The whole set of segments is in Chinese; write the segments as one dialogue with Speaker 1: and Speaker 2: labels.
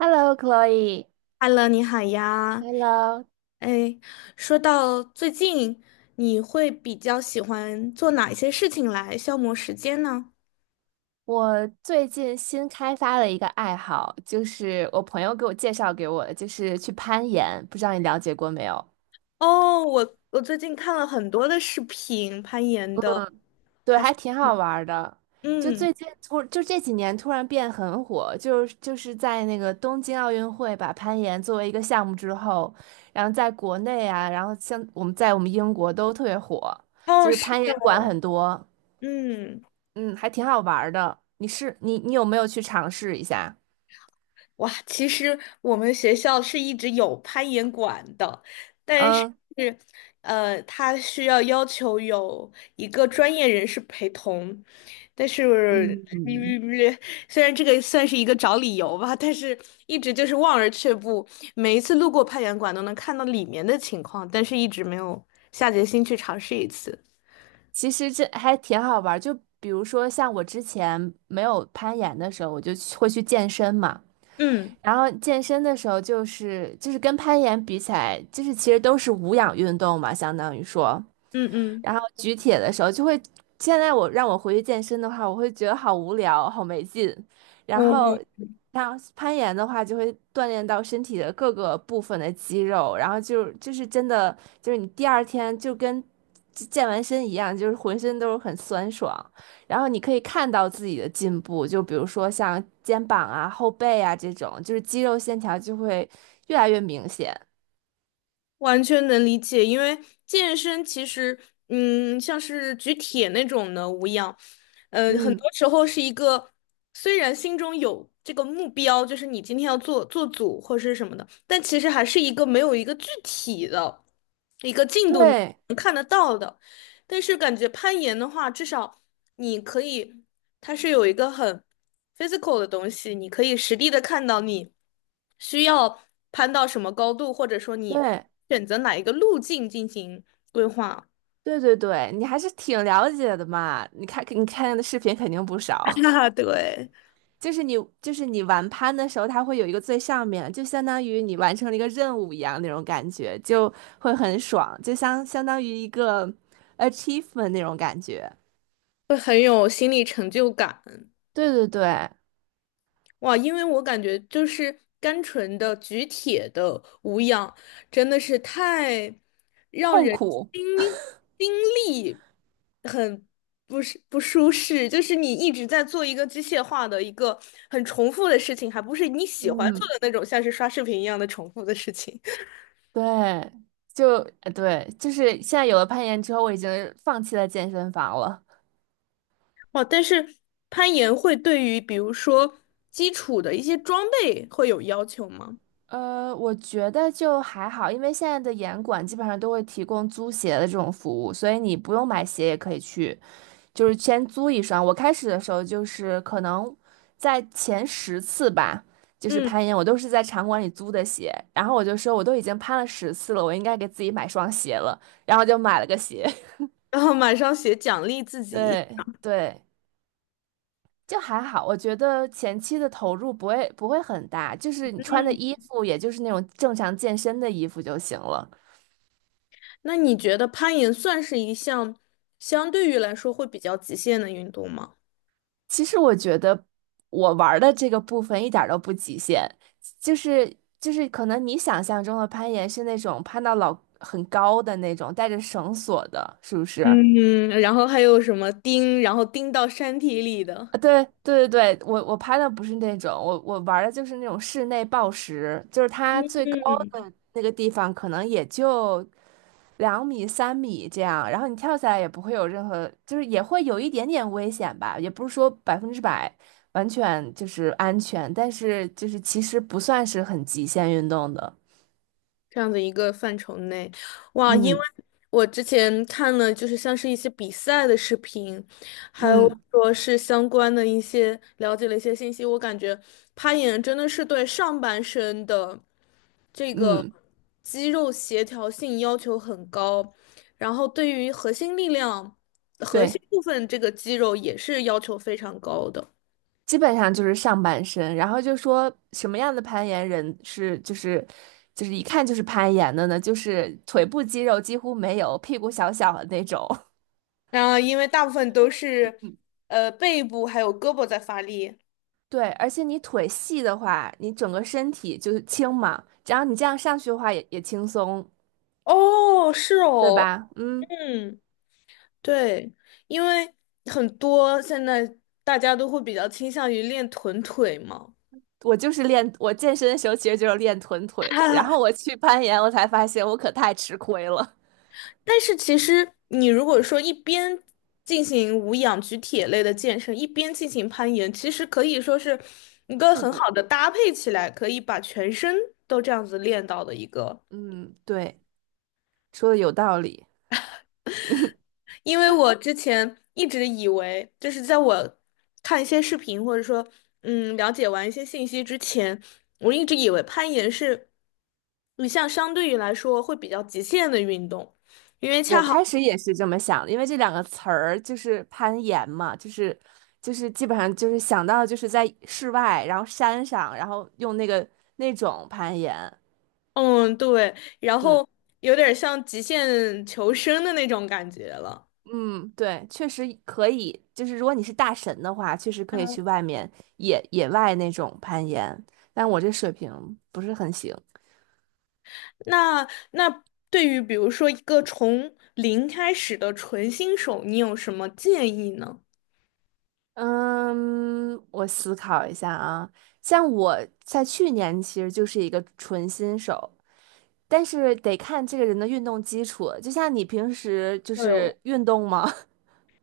Speaker 1: Hello，Chloe。
Speaker 2: Hello，你好呀。
Speaker 1: Hello，
Speaker 2: 哎，说到最近，你会比较喜欢做哪一些事情来消磨时间呢？
Speaker 1: 我最近新开发了一个爱好，就是我朋友给我介绍给我的，就是去攀岩。不知道你了解过没有？
Speaker 2: 哦，我最近看了很多的视频，攀岩的。
Speaker 1: 对，还挺好玩儿的。
Speaker 2: 嗯。
Speaker 1: 就这几年突然变很火，就是在那个东京奥运会把攀岩作为一个项目之后，然后在国内啊，然后像我们在我们英国都特别火，就
Speaker 2: 哦，
Speaker 1: 是
Speaker 2: 是
Speaker 1: 攀
Speaker 2: 的。
Speaker 1: 岩馆很多，
Speaker 2: 嗯。
Speaker 1: 嗯，还挺好玩儿的。你是你你有没有去尝试一下？
Speaker 2: 哇，其实我们学校是一直有攀岩馆的，但是，
Speaker 1: 嗯。
Speaker 2: 它需要要求有一个专业人士陪同，但是，嗯虽然这个算是一个找理由吧，但是一直就是望而却步。每一次路过攀岩馆都能看到里面的情况，但是一直没有下决心去尝试一次。
Speaker 1: 其实这还挺好玩儿就比如说像我之前没有攀岩的时候，我会去健身嘛。
Speaker 2: 嗯
Speaker 1: 然后健身的时候，就是跟攀岩比起来，就是其实都是无氧运动嘛，相当于说。
Speaker 2: 嗯嗯，
Speaker 1: 然后举铁的时候就会，现在让我回去健身的话，我会觉得好无聊，好没劲。然后
Speaker 2: 我
Speaker 1: 像攀岩的话，就会锻炼到身体的各个部分的肌肉，然后就是真的就是你第二天就跟健完身一样，就是浑身都是很酸爽。然后你可以看到自己的进步，就比如说像肩膀啊、后背啊这种，就是肌肉线条就会越来越明显。
Speaker 2: 完全能理解，因为健身其实，像是举铁那种的无氧，很
Speaker 1: 嗯，
Speaker 2: 多时候是一个，虽然心中有这个目标，就是你今天要做做组或是什么的，但其实还是一个没有一个具体的一个进度你
Speaker 1: 对
Speaker 2: 能看得到的。但是感觉攀岩的话，至少你可以。它是有一个很 physical 的东西，你可以实地的看到你需要攀到什么高度，或者说你
Speaker 1: 对。
Speaker 2: 选择哪一个路径进行规划。
Speaker 1: 对对对，你还是挺了解的嘛。你看，你看的视频肯定不 少。
Speaker 2: 啊，对，
Speaker 1: 就是你，就是你玩攀的时候，它会有一个最上面，就相当于你完成了一个任务一样那种感觉，就会很爽，就相当于一个 achievement 那种感觉。
Speaker 2: 会很有心理成就感。
Speaker 1: 对对对，
Speaker 2: 哇，因为我感觉就是单纯的举铁的无氧，真的是太让
Speaker 1: 痛
Speaker 2: 人
Speaker 1: 苦，
Speaker 2: 心心力很不是不舒适，就是你一直在做一个机械化的一个很重复的事情，还不是你喜欢做
Speaker 1: 嗯，
Speaker 2: 的那种，像是刷视频一样的重复的事情。
Speaker 1: 对，就对，就是现在有了攀岩之后，我已经放弃了健身房了。
Speaker 2: 哇，但是攀岩会对于比如说基础的一些装备会有要求吗？
Speaker 1: 我觉得就还好，因为现在的严管基本上都会提供租鞋的这种服务，所以你不用买鞋也可以去，就是先租一双。我开始的时候就是可能在前十次吧，就是
Speaker 2: 嗯，
Speaker 1: 攀岩，我都是在场馆里租的鞋，然后我就说我都已经攀了十次了，我应该给自己买双鞋了，然后就买了个鞋。
Speaker 2: 然后马上写奖励自己。
Speaker 1: 对对，就还好，我觉得前期的投入不会很大，就是你穿的
Speaker 2: 嗯。
Speaker 1: 衣服，也就是那种正常健身的衣服就行了。
Speaker 2: 那你觉得攀岩算是一项相对于来说会比较极限的运动吗？
Speaker 1: 其实我觉得我玩儿的这个部分一点儿都不极限，就是就是可能你想象中的攀岩是那种攀到老很高的那种，带着绳索的，是不是？啊，
Speaker 2: 嗯，然后还有什么钉，然后钉到山体里的？
Speaker 1: 对对对对，我攀的不是那种，我玩儿的就是那种室内抱石，就是它最高
Speaker 2: 嗯。
Speaker 1: 那个地方可能也就两米、三米这样，然后你跳下来也不会有任何，就是也会有一点点危险吧，也不是说100%完全就是安全，但是就是其实不算是很极限运动的。
Speaker 2: 这样的一个范畴内，哇！因为
Speaker 1: 嗯
Speaker 2: 我之前看了，就是像是一些比赛的视频，还有
Speaker 1: 嗯
Speaker 2: 说是相关的一些了解了一些信息，我感觉攀岩真的是对上半身的这个
Speaker 1: 嗯，
Speaker 2: 肌肉协调性要求很高，然后对于核心力量、核心
Speaker 1: 对，
Speaker 2: 部分这个肌肉也是要求非常高的。
Speaker 1: 基本上就是上半身，然后就说什么样的攀岩人是就是一看就是攀岩的呢？就是腿部肌肉几乎没有，屁股小小的那种。
Speaker 2: 啊，因为大部分都是背部还有胳膊在发力。
Speaker 1: 对，而且你腿细的话，你整个身体就是轻嘛，然后你这样上去的话也轻松，
Speaker 2: 哦，是
Speaker 1: 对
Speaker 2: 哦。
Speaker 1: 吧？嗯，
Speaker 2: 嗯，对，因为很多现在大家都会比较倾向于练臀腿嘛。
Speaker 1: 我就是练，我健身的时候其实就是练臀腿 的，
Speaker 2: 哈
Speaker 1: 然
Speaker 2: 哈，
Speaker 1: 后我去攀岩，我才发现我可太吃亏了，
Speaker 2: 但是其实你如果说一边进行无氧举铁类的健身，一边进行攀岩，其实可以说是一个
Speaker 1: 互
Speaker 2: 很
Speaker 1: 补。
Speaker 2: 好的搭配起来，可以把全身都这样子练到的一个。
Speaker 1: 嗯，对，说的有道理。
Speaker 2: 因为我之前一直以为，就是在我看一些视频或者说了解完一些信息之前，我一直以为攀岩是你像相对于来说会比较极限的运动，因为恰
Speaker 1: 我
Speaker 2: 好
Speaker 1: 开始也是这么想的，因为这两个词儿就是攀岩嘛，就是基本上就是想到就是在室外，然后山上，然后用那个那种攀岩。
Speaker 2: 嗯对，然
Speaker 1: 嗯。
Speaker 2: 后有点像极限求生的那种感觉了。
Speaker 1: 嗯，对，确实可以。就是如果你是大神的话，确实可以去外面野外那种攀岩。但我这水平不是很行。
Speaker 2: 那对于比如说一个从零开始的纯新手，你有什么建议呢？
Speaker 1: 嗯，我思考一下啊。像我在去年其实就是一个纯新手，但是得看这个人的运动基础。就像你平时就
Speaker 2: 对，
Speaker 1: 是运动吗？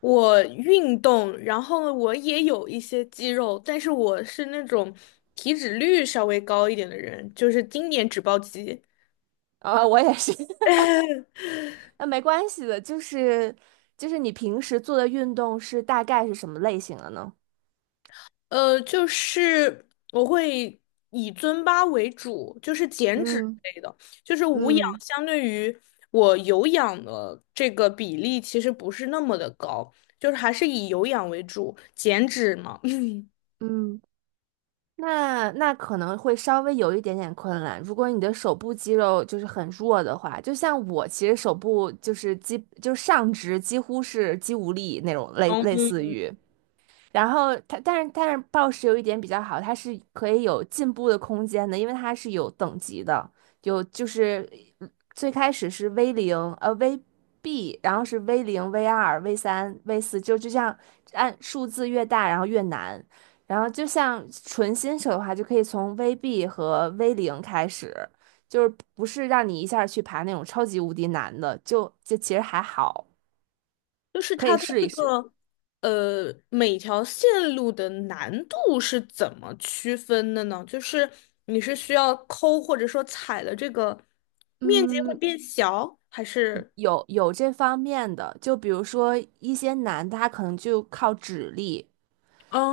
Speaker 2: 我运动，然后我也有一些肌肉，但是我是那种体脂率稍微高一点的人，就是经典脂包肌。
Speaker 1: 啊，我也是。那没关系的，就是你平时做的运动是大概是什么类型的呢？
Speaker 2: 呃，就是我会以尊巴为主，就是减脂
Speaker 1: 嗯
Speaker 2: 类的，就是无氧
Speaker 1: 嗯
Speaker 2: 相对于我有氧的这个比例其实不是那么的高，就是还是以有氧为主，减脂嘛。
Speaker 1: 嗯。那可能会稍微有一点点困难。如果你的手部肌肉就是很弱的话，就像我其实手部就是肌，就是上肢几乎是肌无力那种类似于。然后它，但是暴食有一点比较好，它是可以有进步的空间的，因为它是有等级的，有就是呃最开始是 VB，然后是 V 零 V2 V3 V4，就这样按数字越大，然后越难。然后就像纯新手的话，就可以从 VB 和 V 零开始，就是不是让你一下去爬那种超级无敌难的，就其实还好，
Speaker 2: 就是
Speaker 1: 可
Speaker 2: 它
Speaker 1: 以
Speaker 2: 的
Speaker 1: 试
Speaker 2: 这
Speaker 1: 一试。
Speaker 2: 个每条线路的难度是怎么区分的呢？就是你是需要抠或者说踩了这个面积会
Speaker 1: 嗯，
Speaker 2: 变小，还是
Speaker 1: 有这方面的，就比如说一些难的，他可能就靠指力，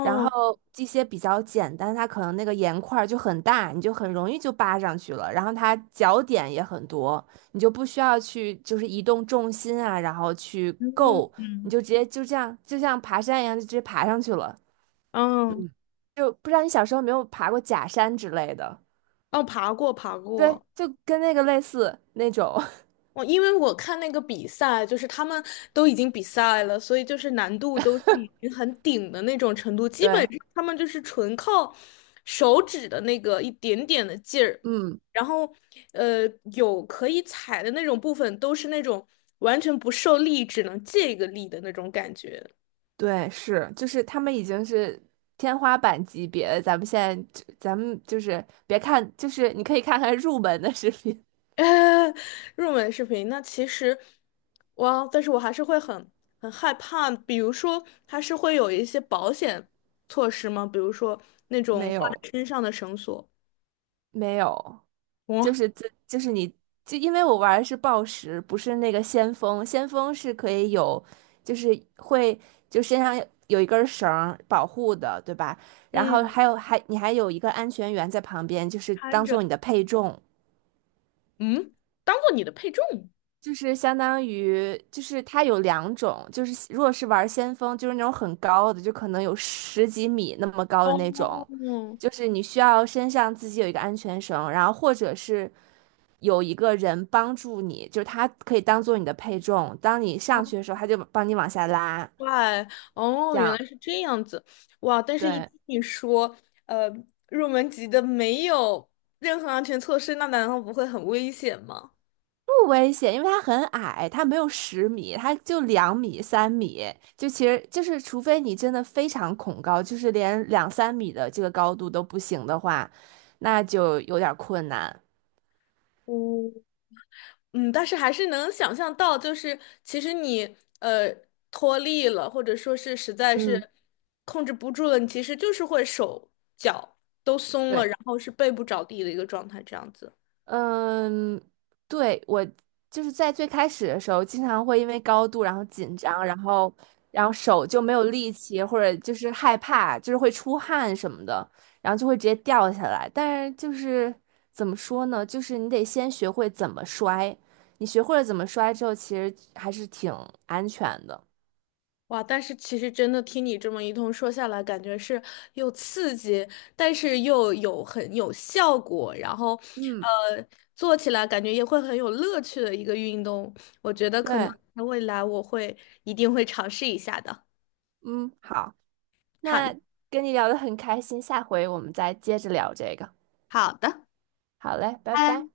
Speaker 1: 然后这些比较简单，他可能那个盐块儿就很大，你就很容易就扒上去了，然后它脚点也很多，你就不需要去就是移动重心啊，然后去
Speaker 2: 嗯
Speaker 1: 够，你
Speaker 2: 嗯
Speaker 1: 就直接就这样，就像爬山一样，就直接爬上去了。
Speaker 2: 嗯
Speaker 1: 就不知道你小时候有没有爬过假山之类的，
Speaker 2: 哦，爬过爬
Speaker 1: 对，
Speaker 2: 过。
Speaker 1: 就跟那个类似那种，
Speaker 2: 我因为我看那个比赛，就是他们都已经比赛了，所以就是难度都是已经很顶的那种程度，基本
Speaker 1: 对，
Speaker 2: 上他们就是纯靠手指的那个一点点的劲儿，
Speaker 1: 嗯。
Speaker 2: 然后呃有可以踩的那种部分都是那种完全不受力，只能借一个力的那种感觉。
Speaker 1: 对，是，就是他们已经是天花板级别了。咱们现在就，咱们就是别看，就是你可以看看入门的视频，
Speaker 2: 入门视频，那其实，哇，但是我还是会很很害怕。比如说，它是会有一些保险措施吗？比如说那 种
Speaker 1: 没
Speaker 2: 挂
Speaker 1: 有，
Speaker 2: 在身上的绳索，
Speaker 1: 没有，就
Speaker 2: 哇。
Speaker 1: 是这，就是你，就因为我玩的是暴食，不是那个先锋，先锋是可以有，就是会就身上有一根绳儿保护的，对吧？然后
Speaker 2: 嗯，
Speaker 1: 还有还你还有一个安全员在旁边，就是
Speaker 2: 看
Speaker 1: 当
Speaker 2: 着。
Speaker 1: 做你的配重。
Speaker 2: 嗯，当做你的配重。
Speaker 1: 就是相当于，就是它有两种，就是如果是玩先锋，就是那种很高的，就可能有十几米那么高的
Speaker 2: 哦。
Speaker 1: 那种，就是你需要身上自己有一个安全绳，然后或者是有一个人帮助你，就是他可以当做你的配重，当你上
Speaker 2: 哦，
Speaker 1: 去的时候，他就帮你往下拉，
Speaker 2: 怪。哦，
Speaker 1: 这
Speaker 2: 原来
Speaker 1: 样。
Speaker 2: 是这样子。哇！但是一
Speaker 1: 对，
Speaker 2: 听你说，呃，入门级的没有任何安全措施，那难道不会很危险吗？
Speaker 1: 不危险，因为它很矮，它没有10米，它就两米、三米，就其实就是，除非你真的非常恐高，就是连两三米的这个高度都不行的话，那就有点儿困难。
Speaker 2: 哦，嗯，但是还是能想象到，就是其实你脱力了，或者说是实在
Speaker 1: 嗯，
Speaker 2: 是控制不住了，你其实就是会手脚都松了，
Speaker 1: 对。
Speaker 2: 然后是背部着地的一个状态，这样子。
Speaker 1: 嗯，对，我就是在最开始的时候，经常会因为高度然后紧张，然后手就没有力气，或者就是害怕，就是会出汗什么的，然后就会直接掉下来。但是就是怎么说呢，就是你得先学会怎么摔，你学会了怎么摔之后，其实还是挺安全的。
Speaker 2: 哇，但是其实真的听你这么一通说下来，感觉是又刺激，但是又有很有效果，然后
Speaker 1: 嗯，
Speaker 2: 呃做起来感觉也会很有乐趣的一个运动。我觉得可能
Speaker 1: 对，
Speaker 2: 在未来我会一定会尝试一下的。
Speaker 1: 嗯，好，
Speaker 2: 好。
Speaker 1: 那跟你聊的很开心，下回我们再接着聊这个。
Speaker 2: 好的。
Speaker 1: 好嘞，拜
Speaker 2: 拜。
Speaker 1: 拜。